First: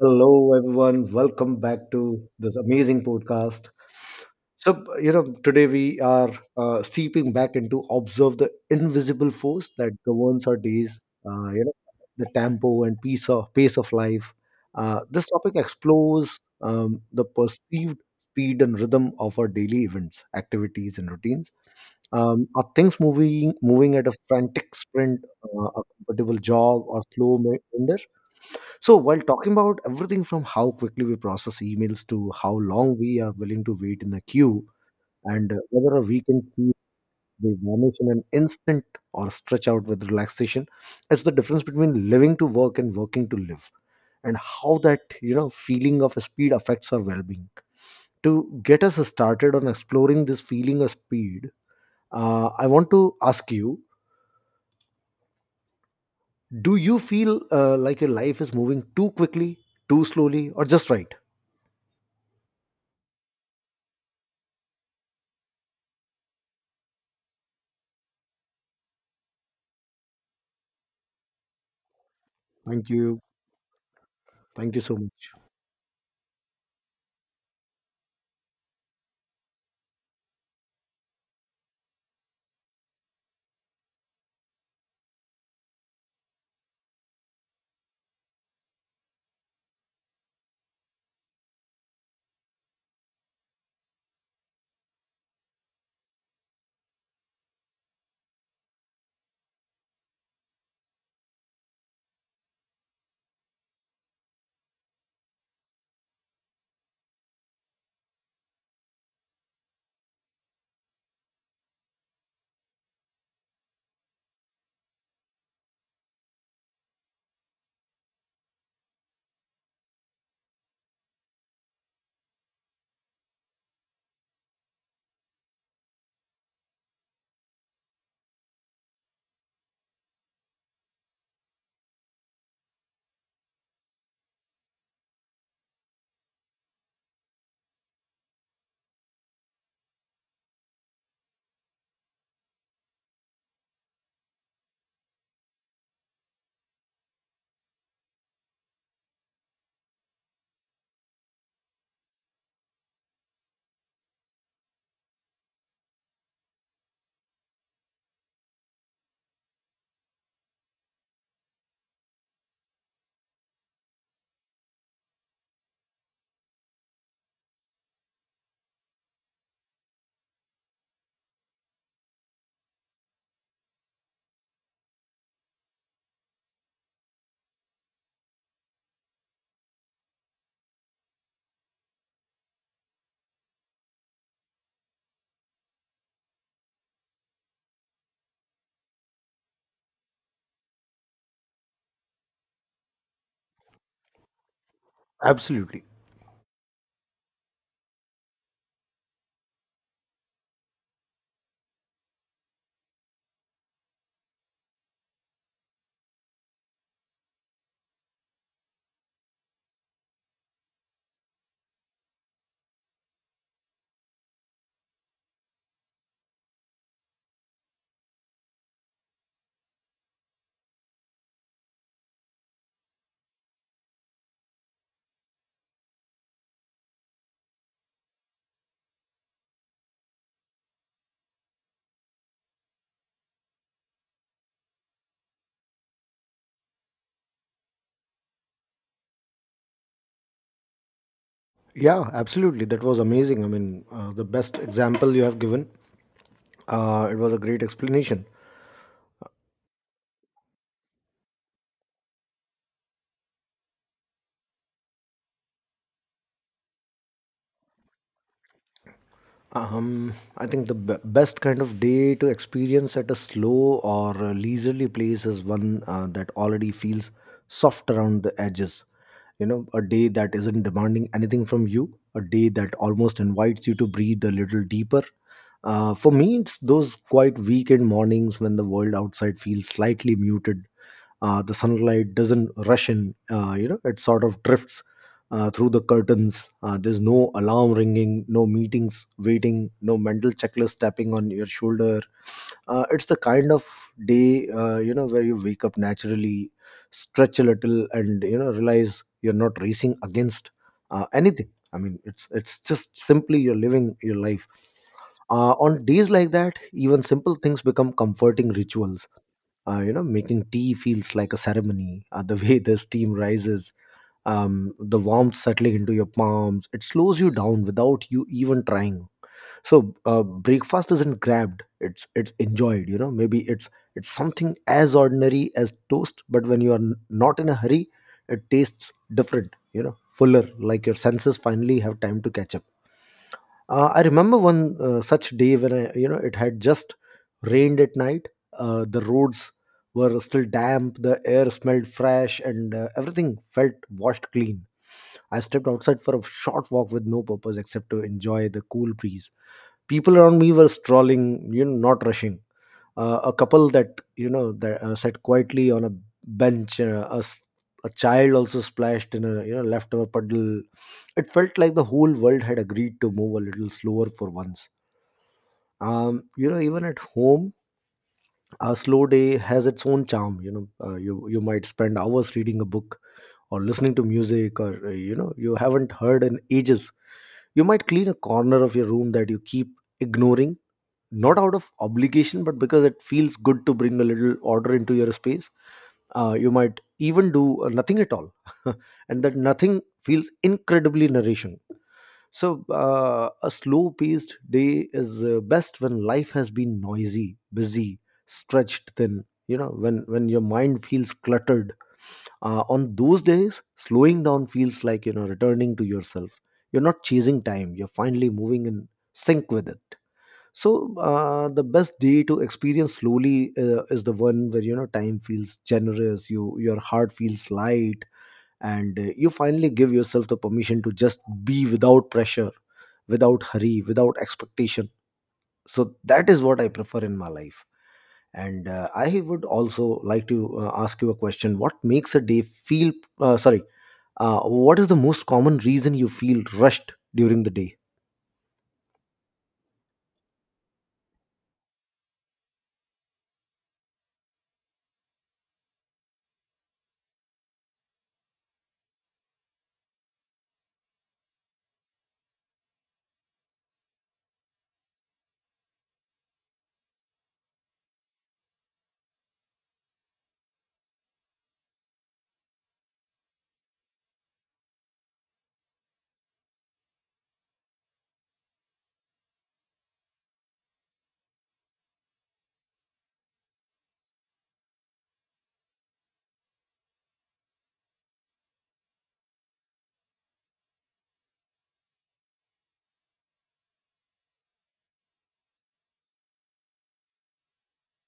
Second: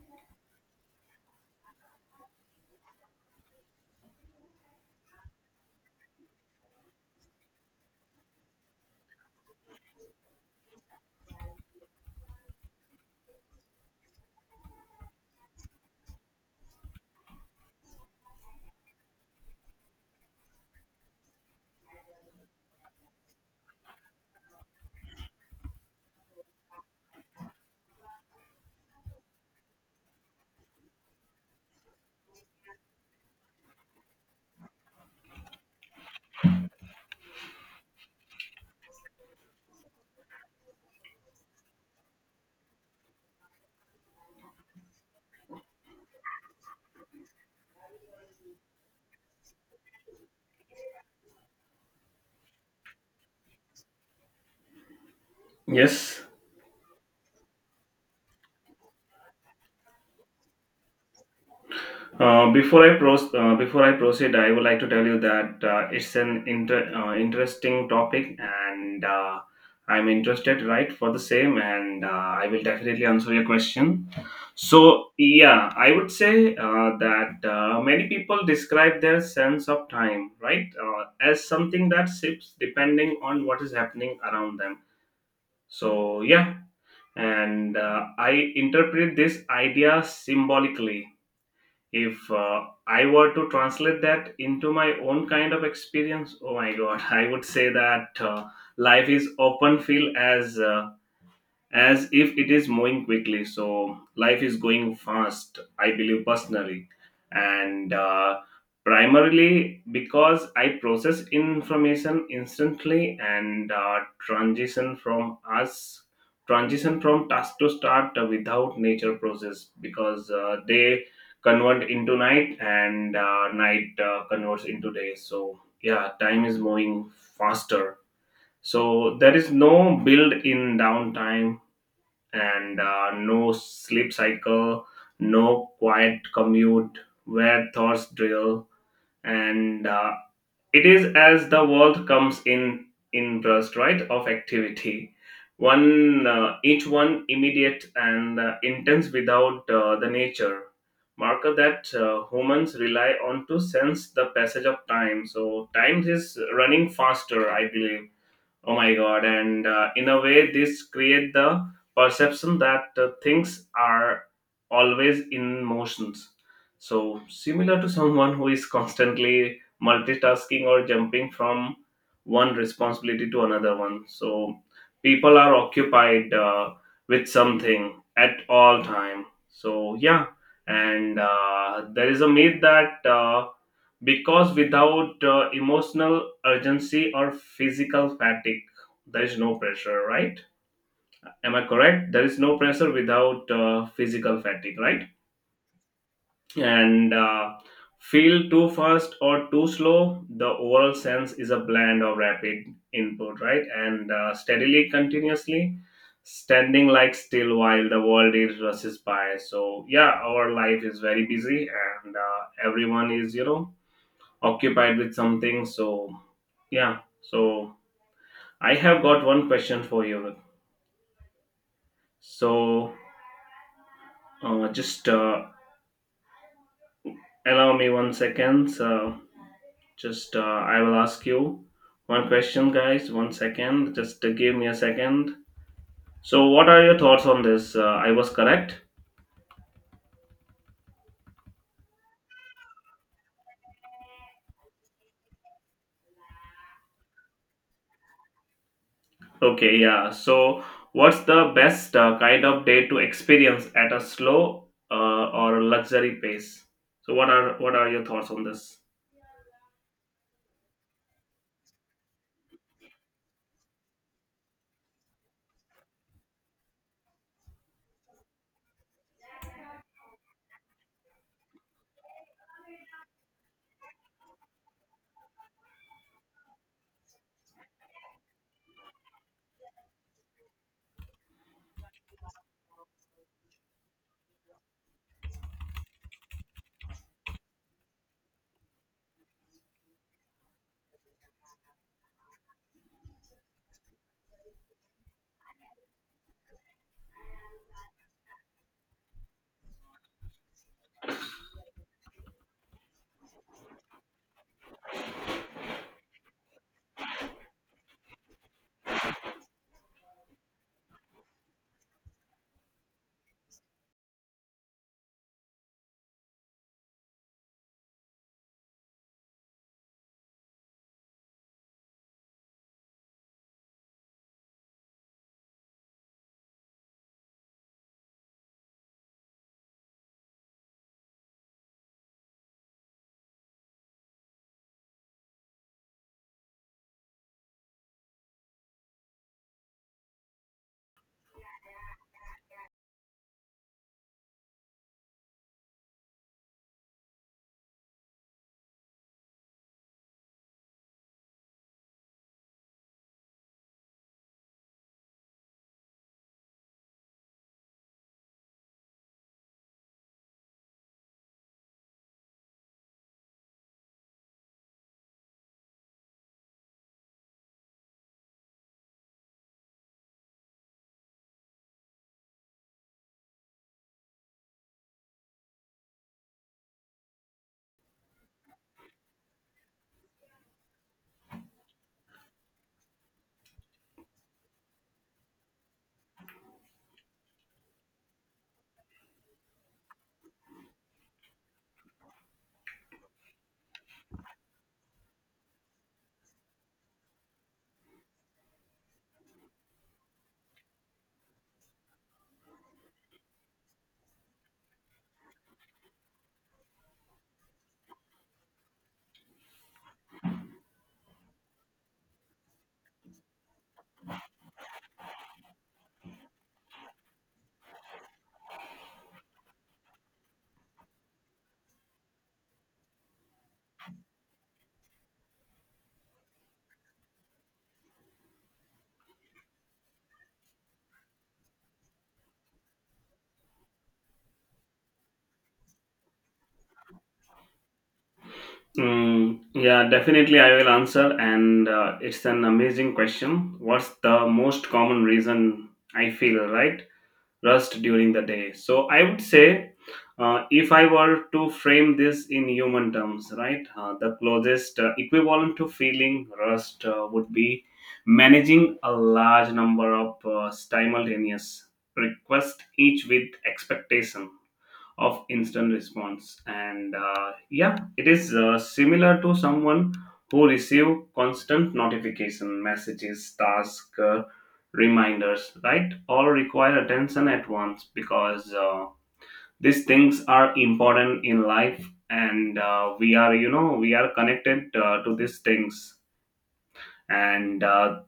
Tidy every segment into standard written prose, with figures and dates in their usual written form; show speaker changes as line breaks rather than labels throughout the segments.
Hello, everyone. Welcome back to this amazing podcast. So, today we are steeping back into observe the invisible force that governs our days. Uh, you know, the tempo and pace of life. This topic explores the perceived speed and rhythm of our daily events, activities, and routines. Are things moving at a frantic sprint, a comfortable jog, or slow meander? So, while talking about everything from how quickly we process emails to how long we are willing to wait in a queue, and whether a weekend feel they vanish in an instant or stretch out with relaxation, it's the difference between living to work and working to live, and how that feeling of speed affects our well-being. To get us started on exploring this feeling of speed, I want to ask you:
Yes.
Do you feel like your life is moving too quickly, too slowly, or just right?
Before I proceed, I would like to tell you that it's an interesting topic, and I'm interested, right, for the same, and I will
Thank
definitely
you.
answer your question.
Thank you
So,
so much.
yeah, I would say that many people describe their sense of time, right, as something that shifts depending on what is happening around them. So, yeah, and I interpret this idea symbolically if I were to translate that into my own kind of experience. Oh my god! I would say that life is often feel as if it is moving quickly. So life is going fast, I believe personally, and primarily because I process information instantly and transition from us transition from task to start without nature process because they convert into night and night converts into day. So yeah, time is moving faster. So there is no build in downtime and no sleep cycle, no quiet commute where thoughts drill, and it is as the world comes in burst right of activity. One Each one immediate and intense without the nature marker that humans rely on to sense the passage of time. So time is running faster, I believe. Oh my god! And in a way, this create the perception that things are always in motions. So similar to someone who is constantly multitasking or jumping from one responsibility to another one. So people are occupied with something at all time. So yeah, and there is a myth that. Because without emotional urgency or physical fatigue, there is no pressure, right? Am I correct? There is no pressure without physical fatigue, right?
Absolutely.
And feel too fast or too slow, the overall sense is a blend of rapid input, right, and steadily continuously standing like still while the world is rushes by. So yeah, our life is very busy, and everyone is occupied with something. So yeah. So I have got one question for you. So just allow me one second. So just I will ask you one question, guys. One second. Just give me a second. So what are your thoughts on this? I was correct.
Yeah, absolutely. That was amazing. I mean, the best example you have given. It was a great explanation.
Okay. Yeah. So what's the best kind of day to experience at a slow or luxury pace? So what are your thoughts on this?
I think the best kind of day to experience at a slow or a leisurely place is one that already feels soft around the edges. You know, a day that isn't demanding anything from you, a day that almost invites you to breathe a little deeper. For me, it's those quiet weekend mornings when the world outside feels slightly muted. The sunlight doesn't rush in. It sort of drifts through the curtains. There's no alarm ringing, no meetings waiting, no mental checklist tapping on your shoulder. It's the kind of day where you wake up naturally, stretch a little, and realize you're not racing against anything. I mean, it's just simply you're living your life. On days like that, even simple things become comforting rituals. Making tea feels like a ceremony, the way the steam rises, the warmth settling into your palms. It slows you down without you even trying. So breakfast isn't grabbed, it's enjoyed. Maybe it's something as ordinary as toast, but when you are not in a hurry, it tastes different, fuller, like your senses finally have time to catch up. I remember one such day when I, it had just rained at night. The roads were still damp, the air smelled fresh, and everything felt washed clean. I stepped outside for a short walk with no purpose except to enjoy the cool breeze. People around me were strolling, not rushing. A couple that you know that sat quietly on a bench. A child also splashed in a leftover puddle. It felt like the whole world had agreed to move a little slower for once. Even at home, a slow day has its own charm. You might spend hours reading a book, or listening to music, or you haven't heard in ages. You might clean a corner of your room that you keep ignoring, not out of obligation, but because it feels good to bring a little order into your space. You might even do nothing at all. And that nothing feels incredibly nourishing. So a slow paced day is best when life has been noisy, busy, stretched thin, when your mind feels cluttered. On those days, slowing down feels like returning to yourself. You're not chasing time, you're finally moving in sync with it. So the best day to experience slowly is the one where time feels generous, your heart feels light, and you finally give yourself the permission to just be, without pressure, without hurry, without expectation. So that is what I prefer in my life. And I would also like to ask you a question. What makes a day feel — sorry, what is the most common reason you feel rushed during the day?
Mm, yeah, definitely I will answer. And it's an amazing question. What's the most common reason I feel, right? Rust during the day. So I would say, if I were to frame this in human terms, right, the closest equivalent to feeling rust would be managing a large number of simultaneous requests, each with expectation of instant response, and yeah, it is similar to someone who receive constant notification messages, task reminders, right, all require attention at once because these things are important in life, and we are connected to these things, and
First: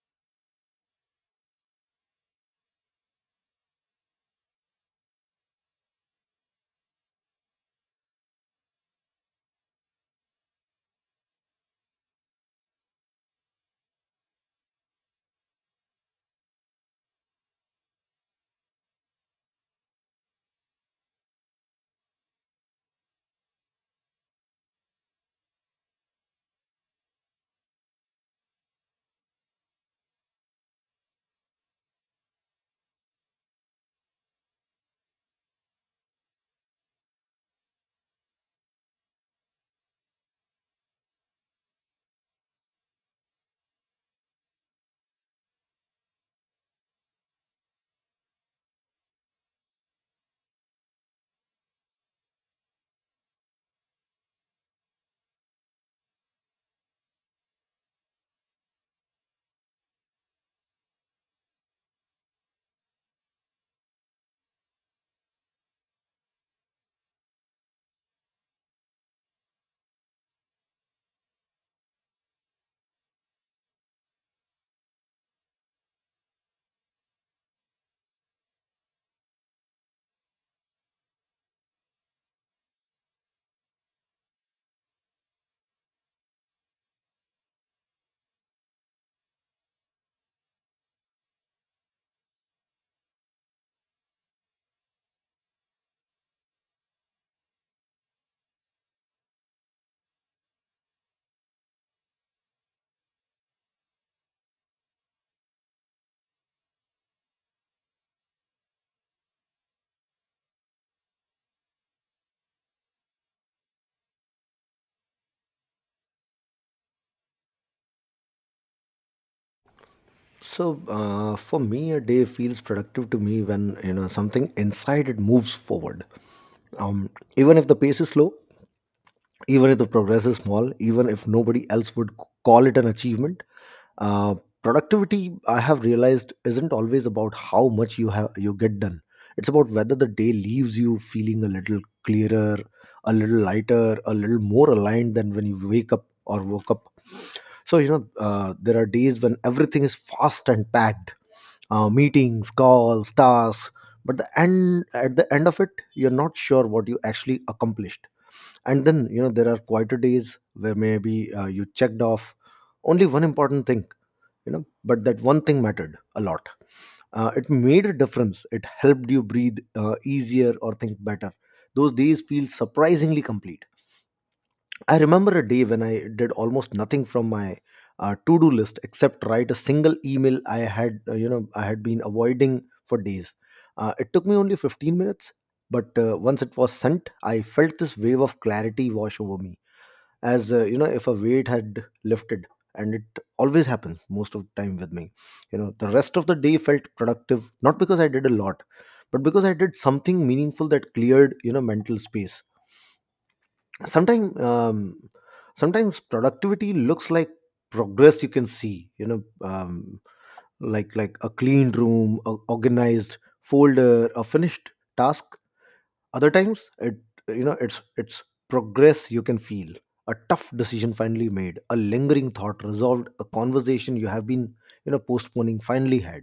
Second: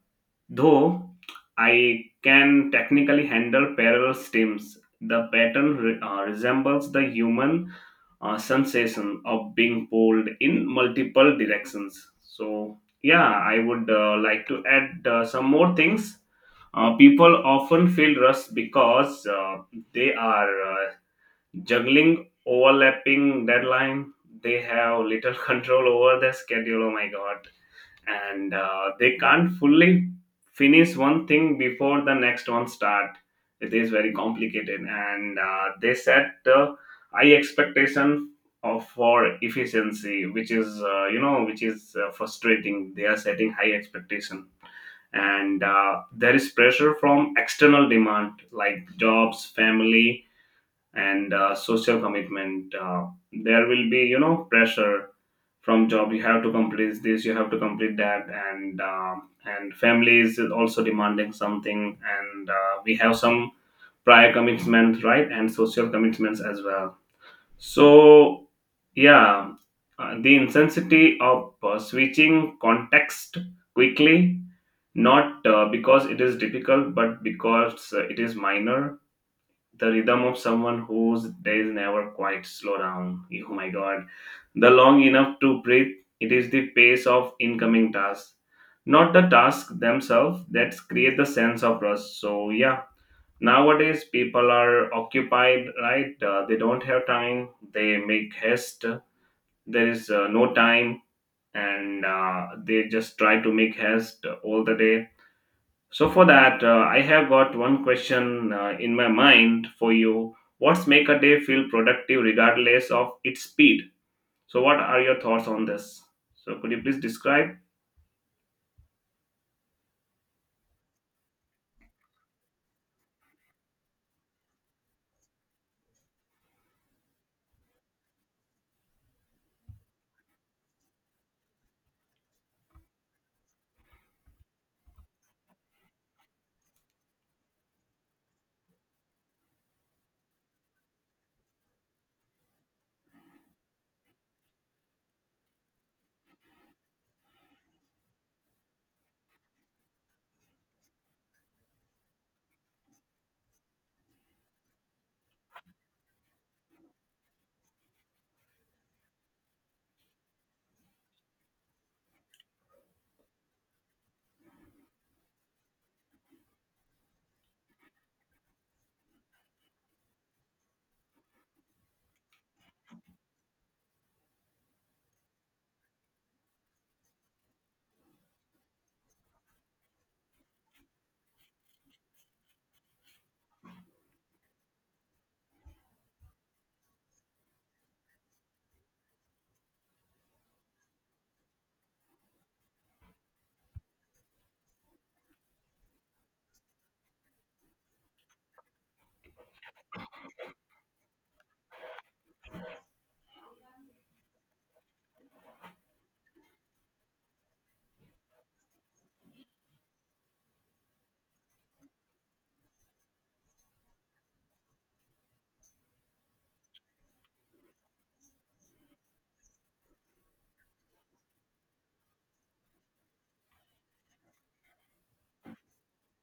though I can technically handle parallel stems, the pattern resembles the human sensation of being pulled in multiple directions. So, yeah, I would like to add some more things. People often feel rushed because they are uh, juggling overlapping deadline. They have little control over their schedule. Oh my god! And they can't fully finish one thing before the next one start. It is very complicated, and they set high expectation of for efficiency, which is which is frustrating. They are setting high expectation, and there is pressure from external demand like jobs, family, and social commitment. There will be, you know, pressure from job. You have to complete this, you have to complete that, and and family is also demanding something, and we have some prior commitments, right, and social commitments as well. So, yeah, the intensity of switching context quickly, not because it is difficult, but because it is minor, the rhythm of someone whose days never quite slow down. Oh my god. The long enough to breathe, it is the pace of incoming tasks, not the tasks themselves that create the sense of rush. So, yeah, nowadays people are occupied, right? They don't have time, they make haste, there is no time, and they just try to make haste all the day. So for that, I have got one question in my mind for you. What's make a day feel productive regardless of its speed? So what are your thoughts on this? So could you please describe?
So for me, a day feels productive to me when something inside it moves forward. Um, Even if the pace is slow, even if the progress is small, even if nobody else would call it an achievement, uh, productivity, I have realized, isn't always about how much you get done. It's about whether the day leaves you feeling a little clearer, a little lighter, a little more aligned than when you wake up or woke up. There are days when everything is fast and packed — meetings, calls, tasks. But at the end of it, you're not sure what you actually accomplished. And then, there are quieter days where maybe you checked off only one important thing, but that one thing mattered a lot. It made a difference. It helped you breathe easier or think better. Those days feel surprisingly complete. I remember a day when I did almost nothing from my to-do list except write a single email I had been avoiding for days. It took me only 15 minutes, but once it was sent, I felt this wave of clarity wash over me, as if a weight had lifted. And it always happens most of the time with me. The rest of the day felt productive, not because I did a lot, but because I did something meaningful that cleared, mental space. Sometimes um, sometimes productivity looks like progress you can see, like a clean room, a organized folder, a finished task. Other times, it's progress you can feel. A tough decision finally made, a lingering thought resolved, a conversation you have been, postponing, finally had.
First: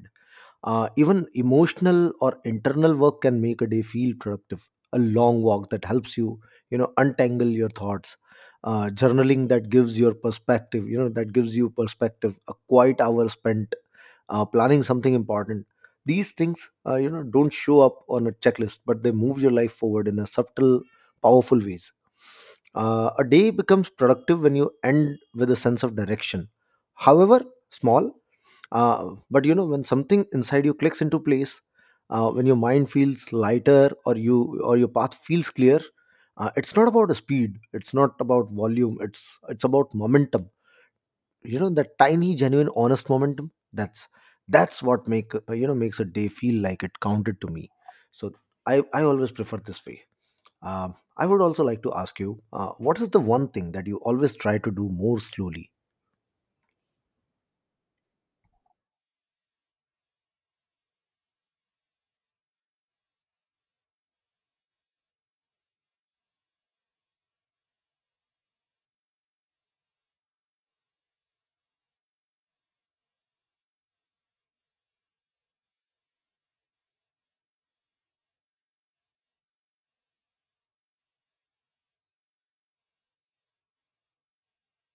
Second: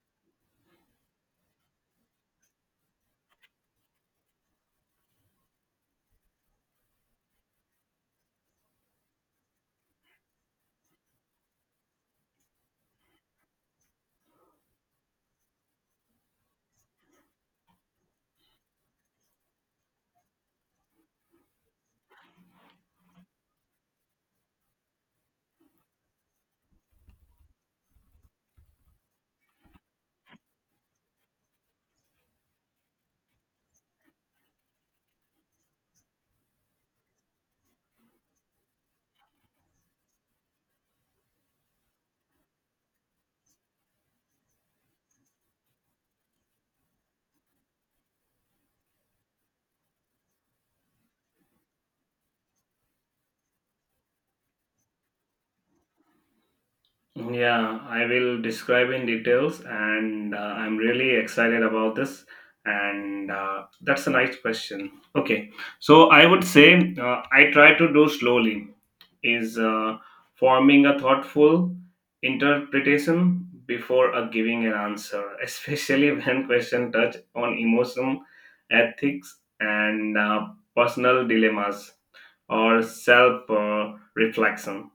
Even emotional or internal work can make a day feel productive. A long walk that helps you, untangle your thoughts. Journaling that gives your perspective, that gives you perspective. A quiet hour spent planning something important. These things, don't show up on a checklist, but they move your life forward in a subtle, powerful ways. A day becomes productive when you end with a sense of direction. However small, but when something inside you clicks into place, when your mind feels lighter, or your path feels clear. It's not about speed, it's not about volume, it's about momentum, that tiny, genuine, honest momentum. That's what makes a day feel like it counted to me. So I always prefer this way. Um I would also like to ask you, what is the one thing that you always try to do more slowly?
Yeah, I will describe in details, and I'm really excited about this. And that's a nice question. Okay, so I would say I try to do slowly is forming a thoughtful interpretation before a giving an answer, especially when question touch on emotion, ethics, and personal dilemmas or self reflection.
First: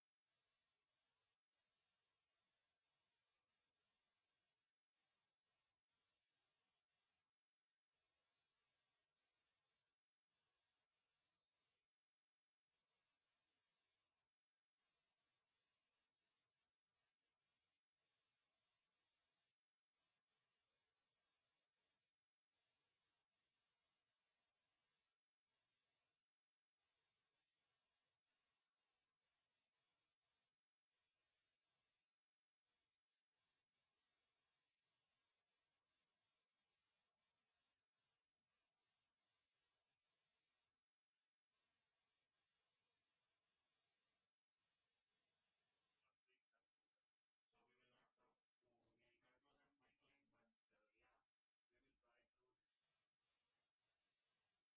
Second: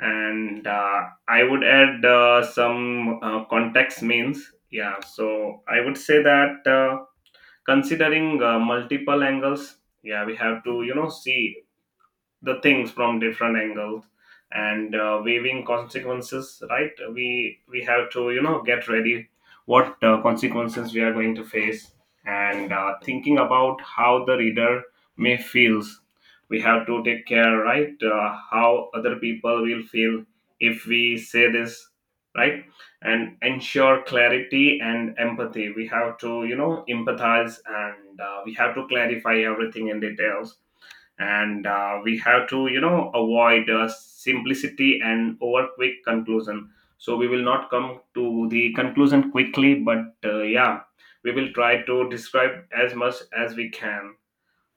And I would add some context means. Yeah, so I would say that considering multiple angles, yeah, we have to you know see the things from different angles, and weighing consequences, right, we have to you know get ready what consequences we are going to face, and thinking about how the reader may feels, we have to take care, right, how other people will feel if we say this, right, and ensure clarity and empathy. We have to you know empathize, and we have to clarify everything in details, and we have to you know avoid simplicity and over quick conclusion. So we will not come to the conclusion quickly, but yeah, we will try to describe as much as we can.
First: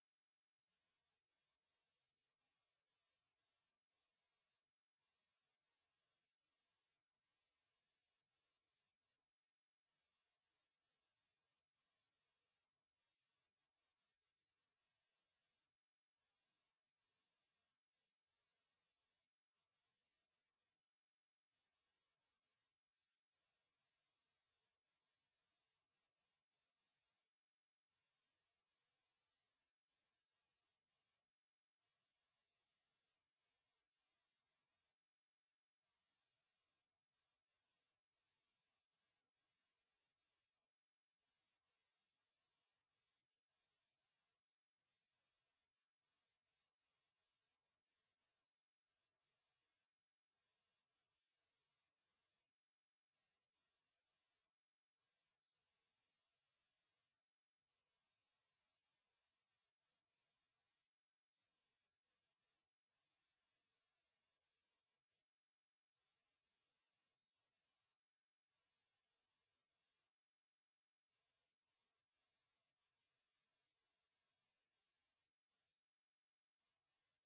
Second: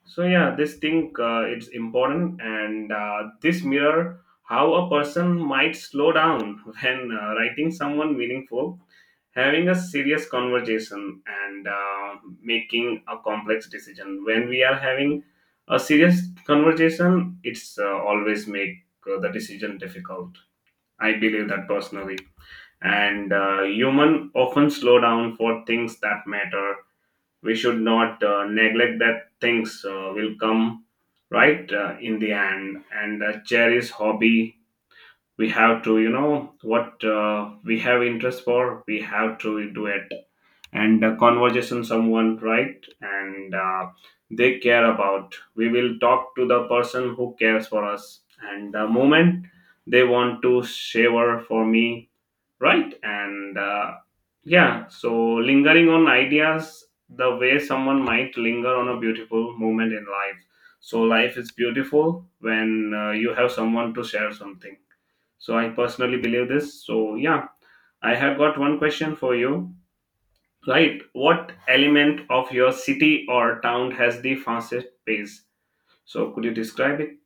So yeah, this thing it's important, and this mirror how a person might slow down when writing someone meaningful, having a serious conversation, and making a complex decision. When we are having a serious conversation, it's always make the decision difficult. I believe that personally, and human often slow down for things that matter. We should not neglect that things will come, right, in the end, and cherish hobby. We have to you know what we have interest for, we have to do it, and conversation someone, right, and they care about, we will talk to the person who cares for us, and the moment they want to shower for me, right, and yeah, so lingering on ideas, the way someone might linger on a beautiful moment in life. So, life is beautiful when you have someone to share something. So, I personally believe this. So, yeah, I have got one question for you. Right, what element of your city or town has the fastest pace? So, could you describe it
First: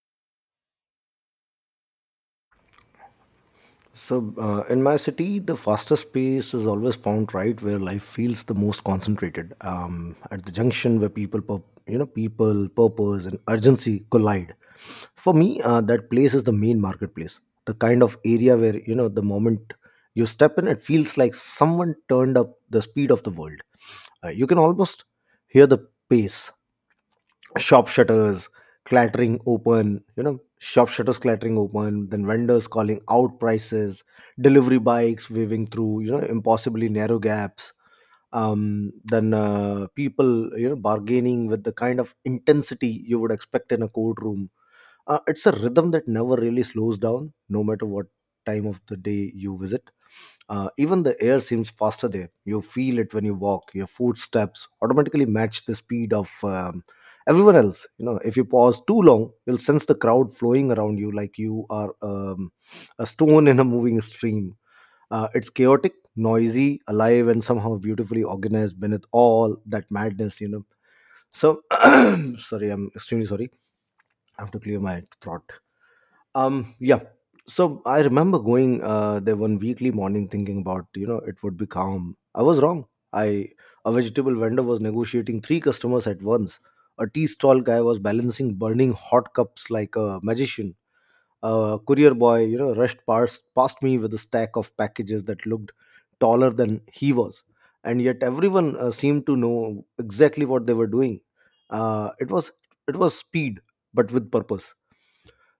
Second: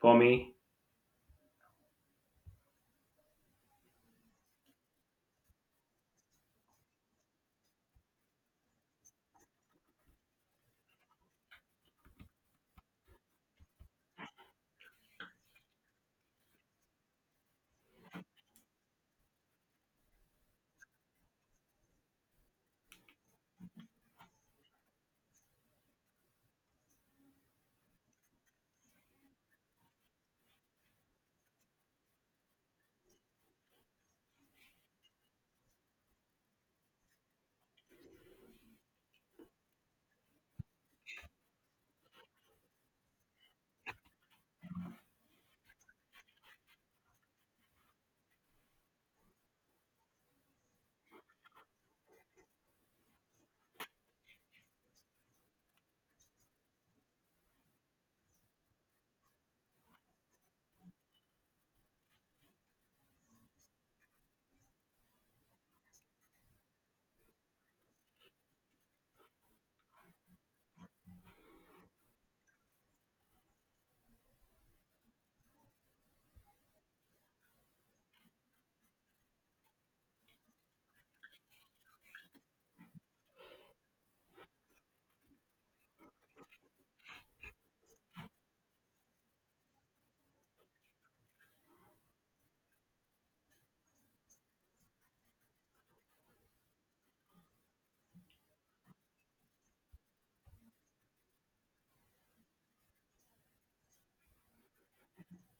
for me?
So, in my city, the fastest pace is always found right where life feels the most concentrated. At the junction where people, people, purpose, and urgency collide. For me, that place is the main marketplace. The kind of area where the moment you step in, it feels like someone turned up the speed of the world. You can almost hear the pace — shop shutters clattering open you know shop shutters clattering open, then vendors calling out prices, delivery bikes weaving through impossibly narrow gaps, then people bargaining with the kind of intensity you would expect in a courtroom. It's a rhythm that never really slows down, no matter what time of the day you visit. Even the air seems faster there. You feel it when you walk, your footsteps automatically match the speed of everyone else. If you pause too long, you'll sense the crowd flowing around you, like you are a stone in a moving stream. It's chaotic, noisy, alive, and somehow beautifully organized beneath all that madness, so sorry, I'm extremely sorry, I have to clear my throat. Yeah. So I remember going there one weekly morning thinking about, it would be calm. I was wrong. I A vegetable vendor was negotiating three customers at once. A tea stall guy was balancing burning hot cups like a magician. A courier boy, rushed past me with a stack of packages that looked taller than he was, and yet everyone seemed to know exactly what they were doing. Uh, it was it was speed, but with purpose.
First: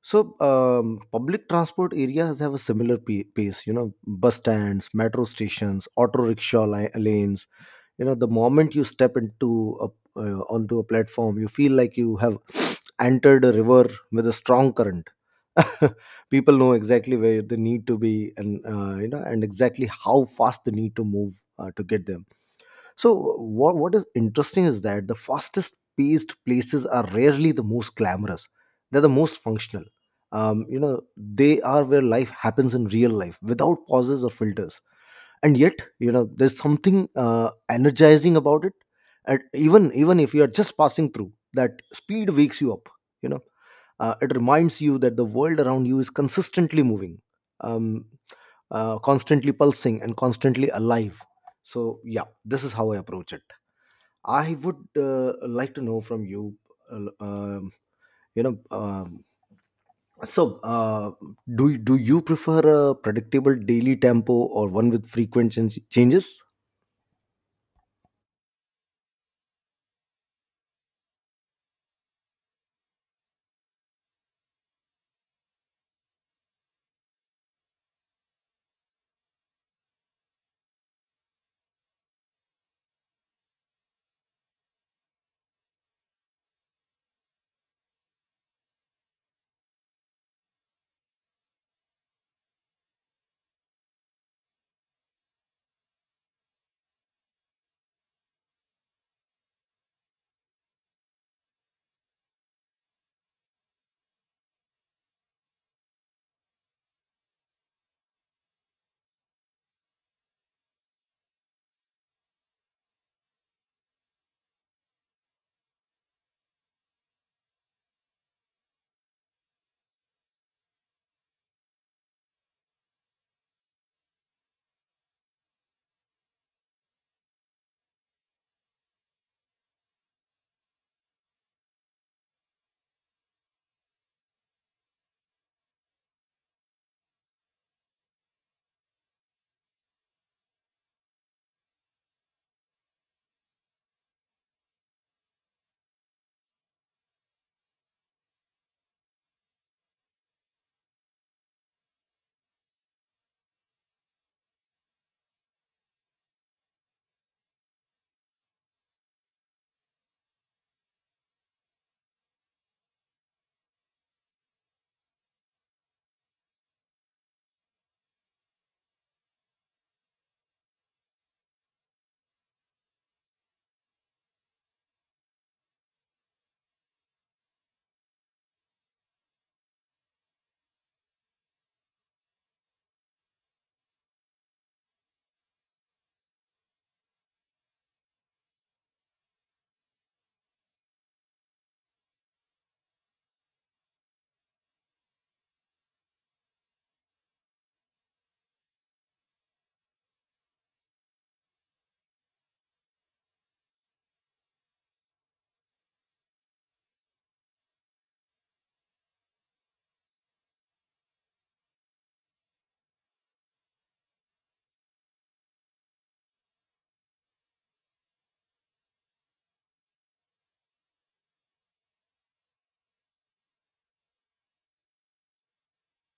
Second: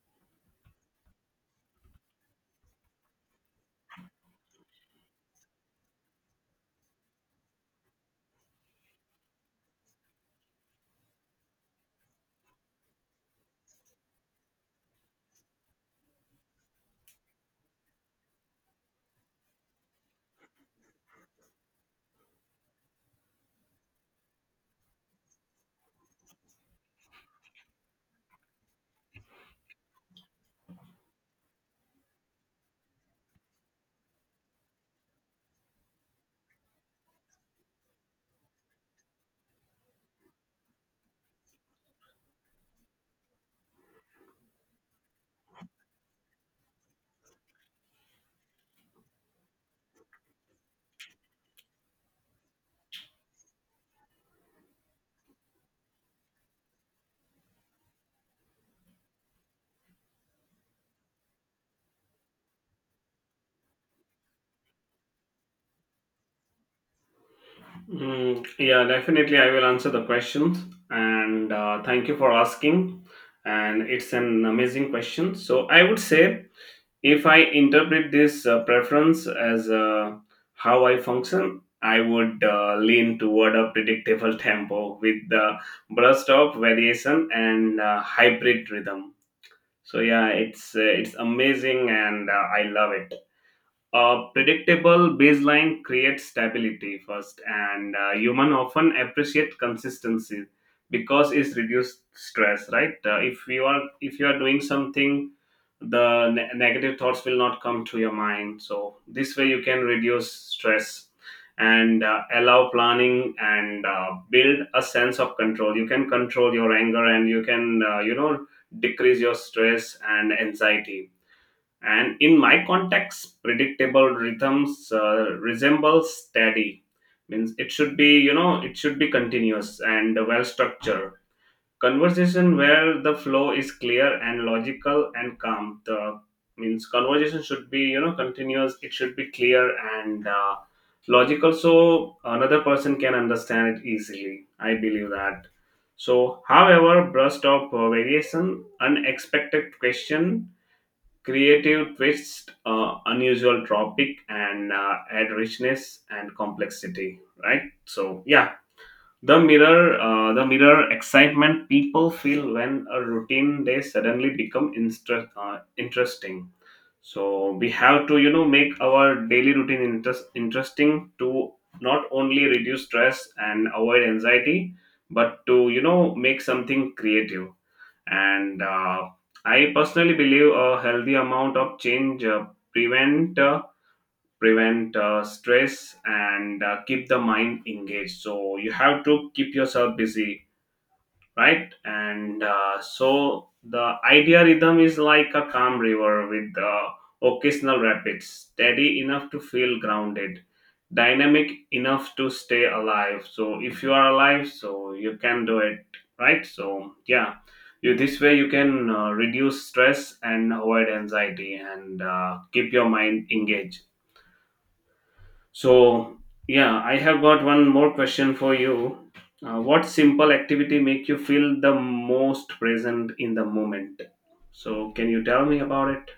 So, public transport areas have a similar pace, you know, bus stands, metro stations, auto rickshaw lanes. You know, the moment you step into onto a platform, you feel like you have entered a river with a strong current. People know exactly where they need to be and, you know, and exactly how fast they need to move to get them. So what is interesting is that the fastest paced places are rarely the most glamorous. They're the most functional. You know, they are where life happens in real life without pauses or filters. And yet, you know, there's something energizing about it. And even if you are just passing through, that speed wakes you up. You know, it reminds you that the world around you is consistently moving, um, constantly pulsing, and constantly alive. So yeah, this is how I approach it. I would like to know from you, uh, um, you know, so do you prefer a predictable daily tempo or one with frequent changes?
Mm, yeah, definitely. I will answer the questions, and thank you for asking. And it's an amazing question. So I would say, if I interpret this preference as how I function, I would lean toward a predictable tempo with the burst of variation and hybrid rhythm. So yeah, it's amazing, and I love it. A predictable baseline creates stability first, and human often appreciate consistency because it's reduced stress. Right? If you are doing something, the negative thoughts will not come to your mind. So this way you can reduce stress and allow planning and build a sense of control. You can control your anger and you can decrease your stress and anxiety, and in my context predictable rhythms resembles steady means, it should be you know it should be continuous and well structured conversation where the flow is clear and logical and calm. The means conversation should be you know continuous, it should be clear and logical so another person can understand it easily. I believe that. So however burst of variation, unexpected question, creative twist, unusual topic, and add richness and complexity. Right. So yeah, the mirror excitement people feel when a routine day suddenly become interesting. So we have to you know make our daily routine interesting to not only reduce stress and avoid anxiety, but to you know make something creative, and I personally believe a healthy amount of change prevent uh, prevent stress and keep the mind engaged. So you have to keep yourself busy, right, and so the idea rhythm is like a calm river with occasional rapids, steady enough to feel grounded, dynamic enough to stay alive. So if you are alive so you can do it, right, so yeah, you this way you can reduce stress and avoid anxiety, and keep your mind engaged. So, yeah, I have got one more question for you. What simple activity make you feel the most present in the moment? So, can you tell me about it?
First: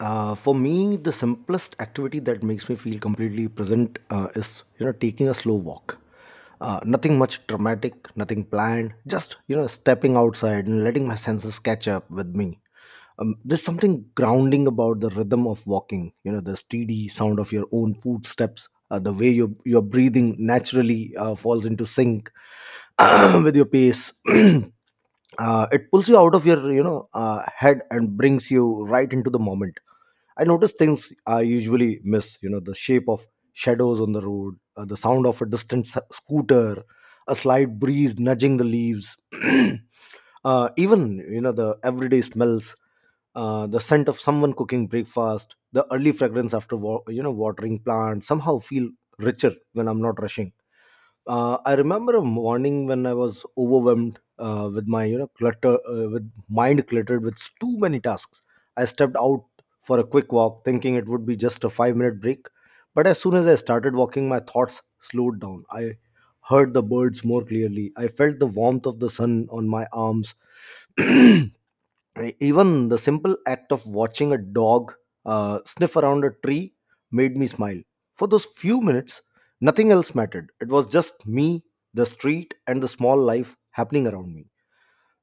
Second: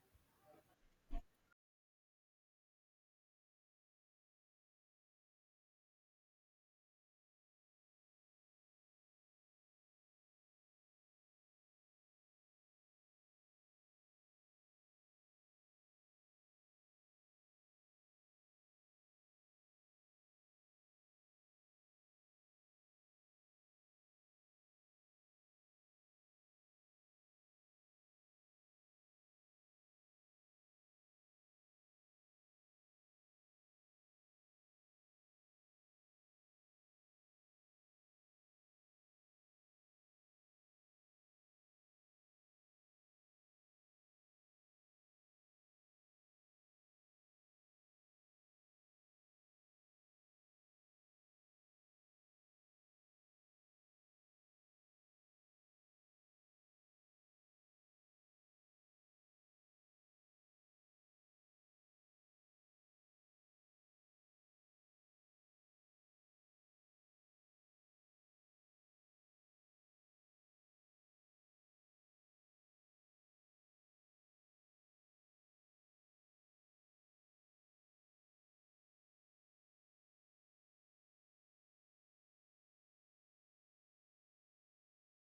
For me, the simplest activity that makes me feel completely present is, you know, taking a slow walk. Nothing much dramatic, nothing planned. Just, you know, stepping outside and letting my senses catch up with me. There's something grounding about the rhythm of walking, you know, the steady sound of your own footsteps, the way your breathing naturally falls into sync with your pace. It pulls you out of your, you know, head and brings you right into the moment. I notice things I usually miss, you know, the shape of shadows on the road, the sound of a distant scooter, a slight breeze nudging the leaves. Even, you know, the everyday smells, the scent of someone cooking breakfast, the early fragrance after you know, watering plants somehow feel richer when I'm not rushing. I remember a morning when I was overwhelmed with my, you know, clutter, with mind cluttered with too many tasks. I stepped out for a quick walk, thinking it would be just a 5-minute break. But as soon as I started walking, my thoughts slowed down. I heard the birds more clearly. I felt the warmth of the sun on my arms. I- even the simple act of watching a dog sniff around a tree made me smile. For those few minutes, nothing else mattered. It was just me, the street, and the small life happening around me.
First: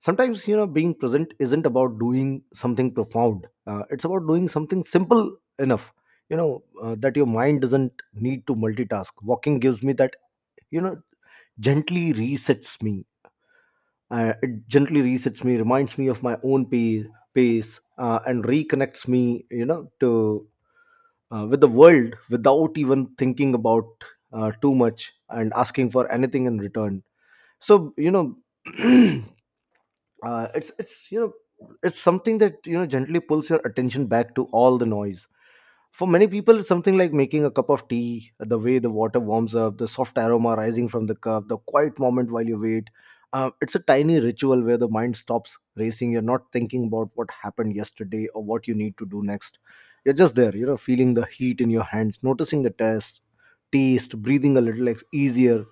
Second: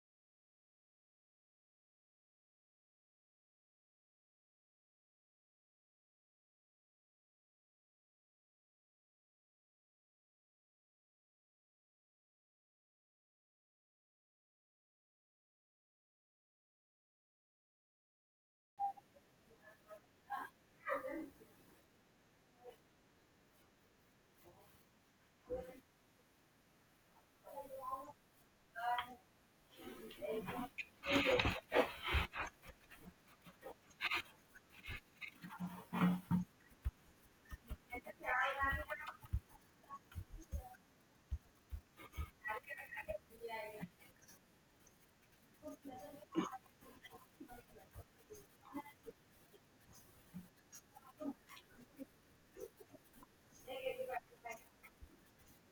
Sometimes, you know, being present isn't about doing something profound. It's about doing something simple enough, you know, that your mind doesn't need to multitask. Walking gives me that, you know, gently resets me. It gently resets me, reminds me of my own pace, and reconnects me, you know, to with the world without even thinking about too much and asking for anything in return. So you know, it's you know, it's something that, you know, gently pulls your attention back to all the noise. For many people, something like making a cup of tea, the way the water warms up, the soft aroma rising from the cup, the quiet moment while you wait. It's a tiny ritual where the mind stops racing. You're not thinking about what happened yesterday or what you need to do next. You're just there, you know, feeling the heat in your hands, noticing the taste, breathing a little easier.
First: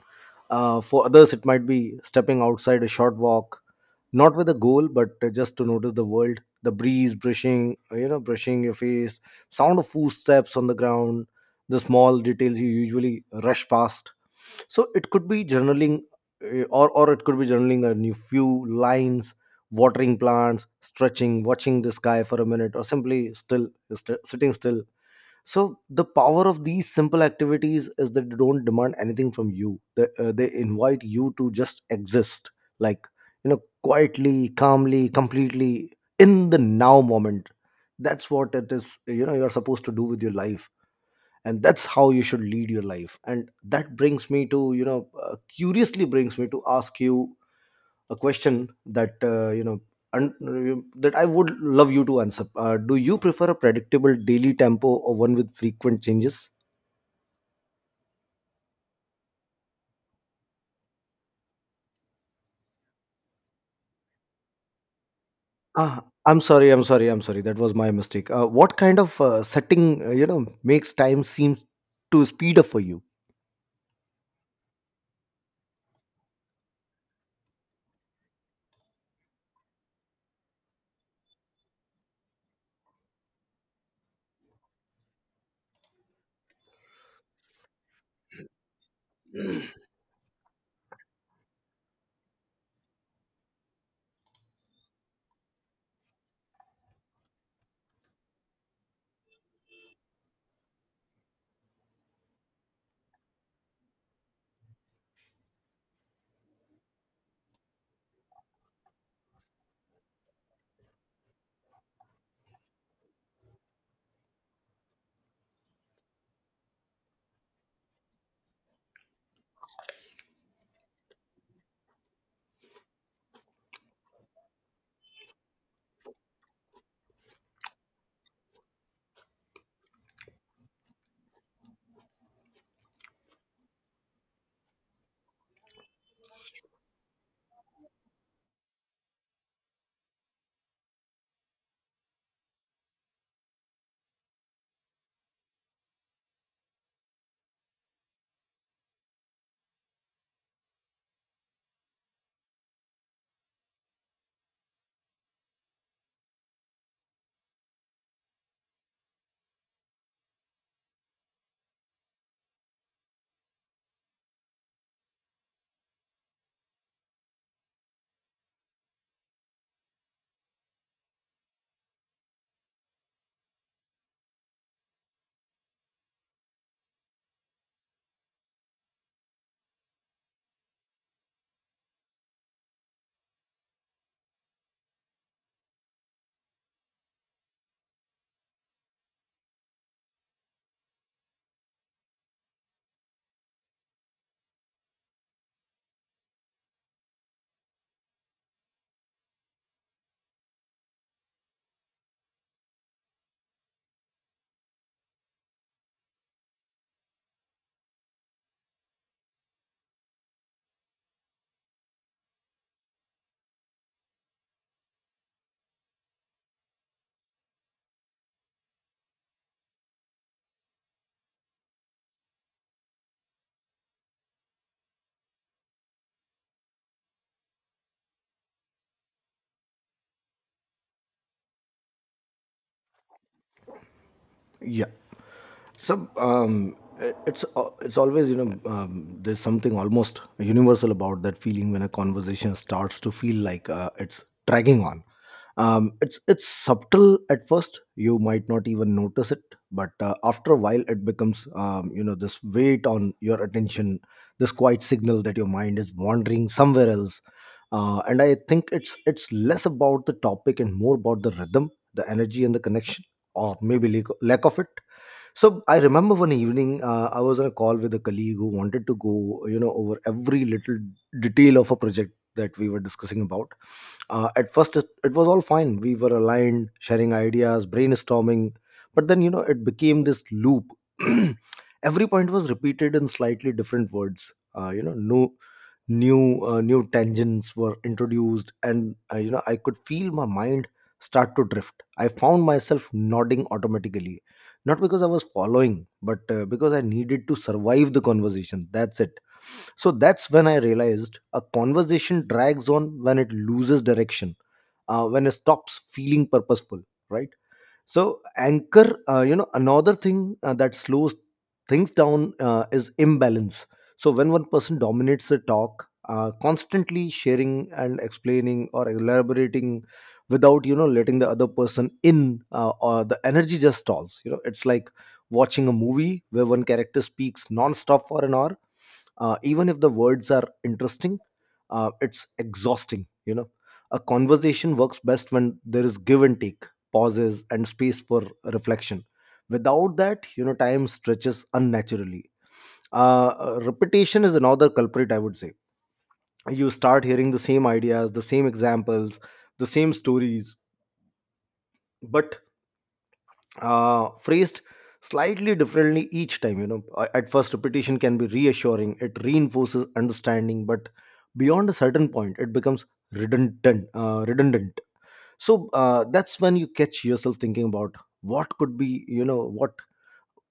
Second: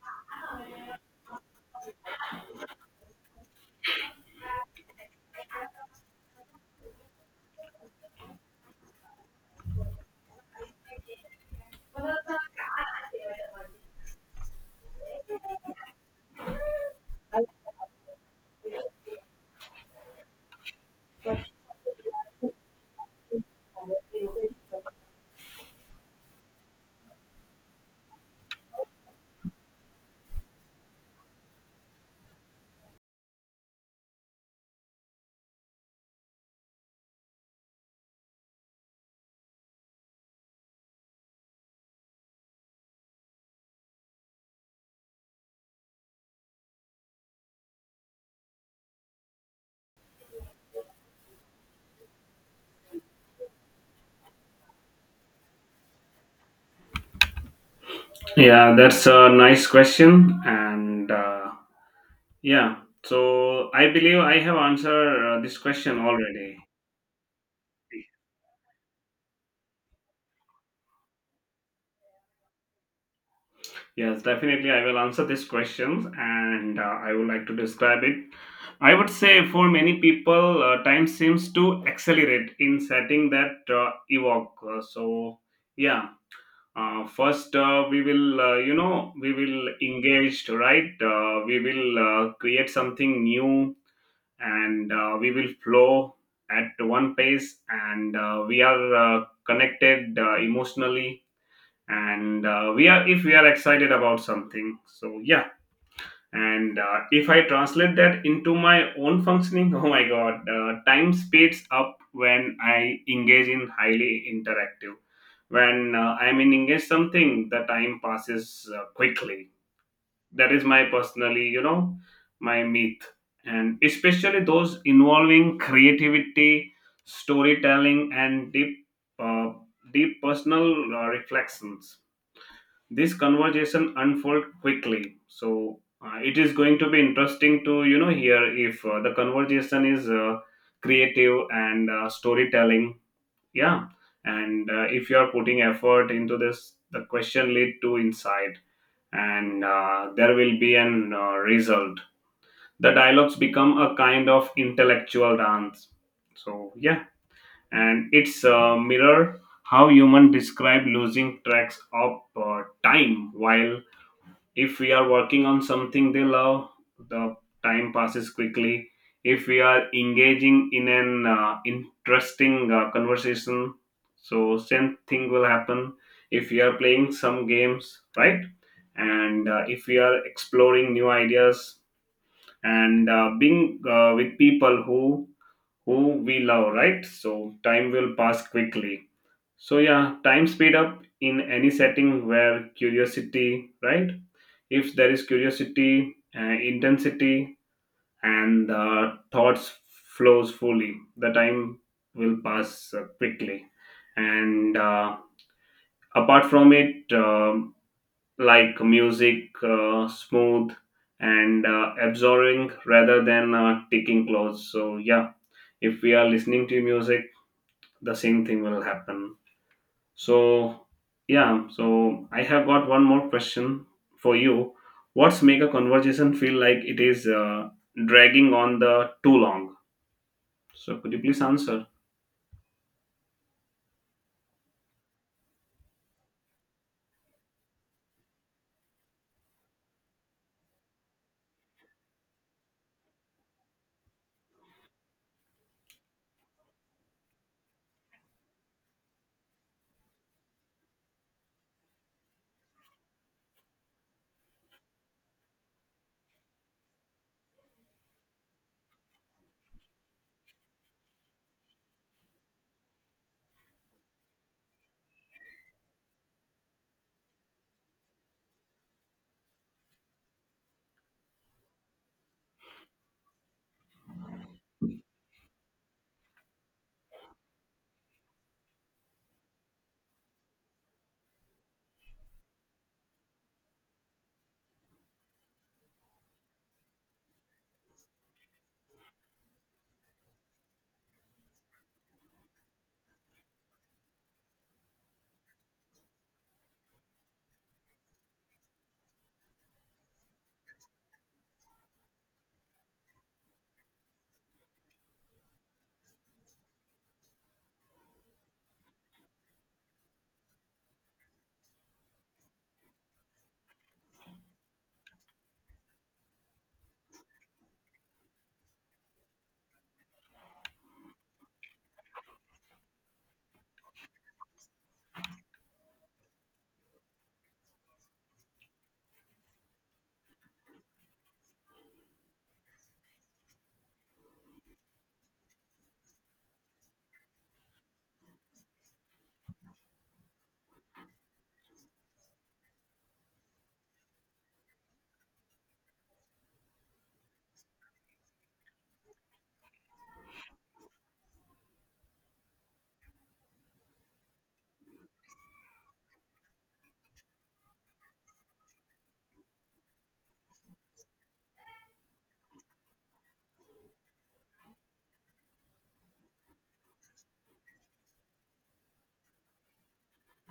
For others, it might be stepping outside, a short walk, not with a goal but, just to notice the world, the breeze brushing, you know, brushing your face, sound of footsteps on the ground, the small details you usually rush past. So it could be journaling, or it could be journaling a new few lines, watering plants, stretching, watching the sky for a minute, or simply still sitting still. So the power of these simple activities is that they don't demand anything from you. They invite you to just exist, like, you know, quietly, calmly, completely in the now moment. That's what it is, you know, you're supposed to do with your life, and that's how you should lead your life. And that brings me to, you know, curiously brings me to ask you a question and that I would love you to answer. Do you prefer a predictable daily tempo or one with frequent changes?
Yeah, that's a nice question, and yeah, so I believe I have answered this question
Ah, I'm
already.
sorry, I'm sorry, I'm sorry, that was my mistake. What kind of setting, you know, makes time seem to speed up for you?
Yes, definitely, I will answer this question, and I would like to describe it. I would say for many people, time seems to accelerate in setting that evoke. So, yeah, first we will engage, right? We will create something new, and we will flow at one pace, and we are connected emotionally, and we are if we are excited about something, so yeah, and if I translate that into my own functioning, oh my god, time speeds up when I engage in highly interactive. When I'm in engage something, the time passes quickly. That is my personally, you know, my myth. And especially those involving creativity, storytelling, and uh, deep personal reflections. This conversation unfold quickly, so it is going to be interesting to you know hear if the conversation is creative and storytelling, yeah. And if you are putting effort into this, the question lead to insight, and there will be an result. The dialogues become a kind of intellectual dance. So yeah, and it's a mirror how human describe losing tracks of time while, if we are working on something they love, the time passes quickly. If we are engaging in an interesting conversation, so same thing will happen. If we are playing some games, right, and if we are exploring new ideas, and being with people who we love, right, so time will pass quickly. So yeah, time speed up in any setting where curiosity, right, if there is curiosity, intensity, and the thoughts flows fully, the time will pass quickly. And apart from it, like music, smooth and absorbing rather than ticking clocks. So yeah, if we are listening to music, the same thing will happen. So, yeah, so I have got one more question for you. What's make a conversation feel like it is dragging on the too long? So, could you please answer?
Yeah. So um it's always, you know, um, there's something almost universal about that feeling when a conversation starts to feel like it's dragging on. It's subtle at first. You might not even notice it, but after a while, it becomes, you know, this weight on your attention, this quiet signal that your mind is wandering somewhere else. And I think it's less about the topic and more about the rhythm, the energy, and the connection, or maybe lack of it. So I remember one evening I was on a call with a colleague who wanted to go, you know, over every little detail of a project that we were discussing about. At first, it was all fine. We were aligned, sharing ideas, brainstorming, but then, you know, it became this loop. Every point was repeated in slightly different words. You know, no new tangents were introduced, and you know, I could feel my mind start to drift. I found myself nodding automatically, not because I was following, but because I needed to survive the conversation. That's it. So that's when I realized a conversation drags on when it loses direction, when it stops feeling purposeful, right? So anchor, you know, another thing that slows things down is imbalance. So when one person dominates the talk, constantly sharing and explaining or elaborating without, you know, letting the other person in, or the energy just stalls, you know, it's like watching a movie where one character speaks non-stop for an hour. Even if the words are interesting, it's exhausting, you know. A conversation works best when there is give and take, pauses and space for reflection. Without that, you know, time stretches unnaturally. Repetition is another culprit, I would say. You start hearing the same ideas, the same examples, the same stories, but phrased slightly differently each time, you know. A- at first repetition can be reassuring, it reinforces understanding, but beyond a certain point it becomes redundant, redundant. So that's when you catch yourself thinking about what could be, you know,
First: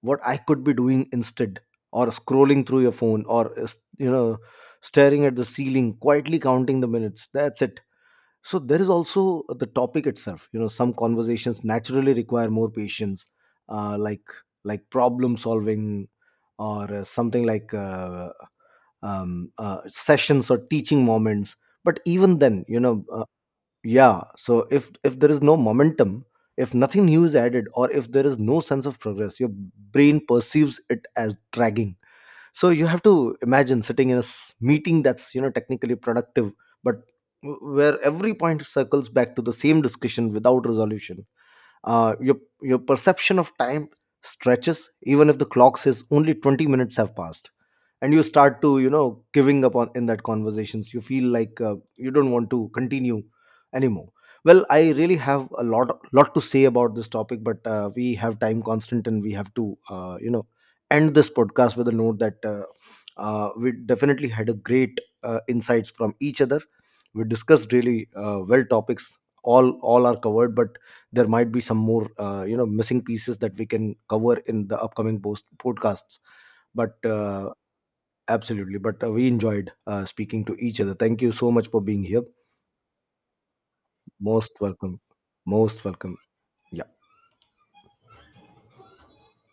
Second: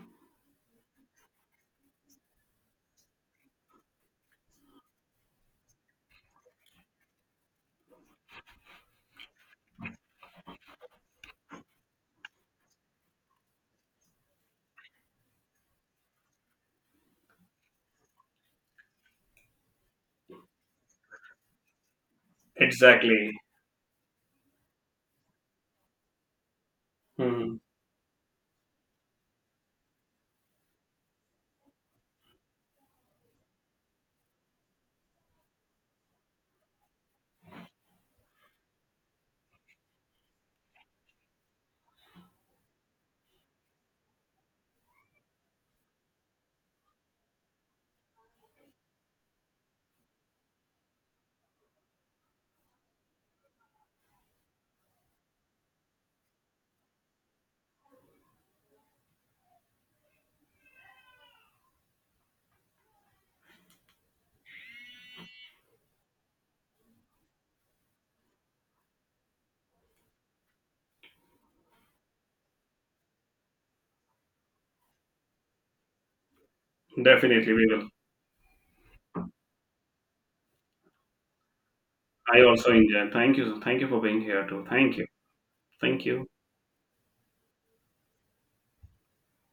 what I could be doing instead, or scrolling through your phone, or you know, staring at the ceiling, quietly counting the minutes. That's it. So there is also the topic itself. You know, some conversations naturally require more patience, uh, like like problem solving, or something like sessions or teaching moments. But even then, you know,
Exactly.
yeah. So if there is no momentum, if nothing new is
Mhm.
added, or if there is no sense of progress, your brain perceives it as dragging. So you have to imagine sitting in a meeting that's, you know, technically productive, but where every point circles back to the same discussion without resolution. uh, your your perception of time stretches even if the clock says only 20 minutes have passed. And you start to, you know, giving up on in that conversations, you feel like, you don't want to continue anymore. Well, I really have a lot to say about this topic, but we have time constant and we have to, you know, end this podcast with a note that we definitely had a great insights from each other. We discussed really well topics. All are covered, but there might be some more, you know, missing pieces that we can cover in the upcoming post podcasts, but
Definitely, we will.
absolutely. But we enjoyed speaking to each other. Thank you so much for being here.
I also enjoy. Thank you. Thank you for being here
Most
too. Thank
welcome.
you.
Most
Thank
welcome.
you.
Yeah.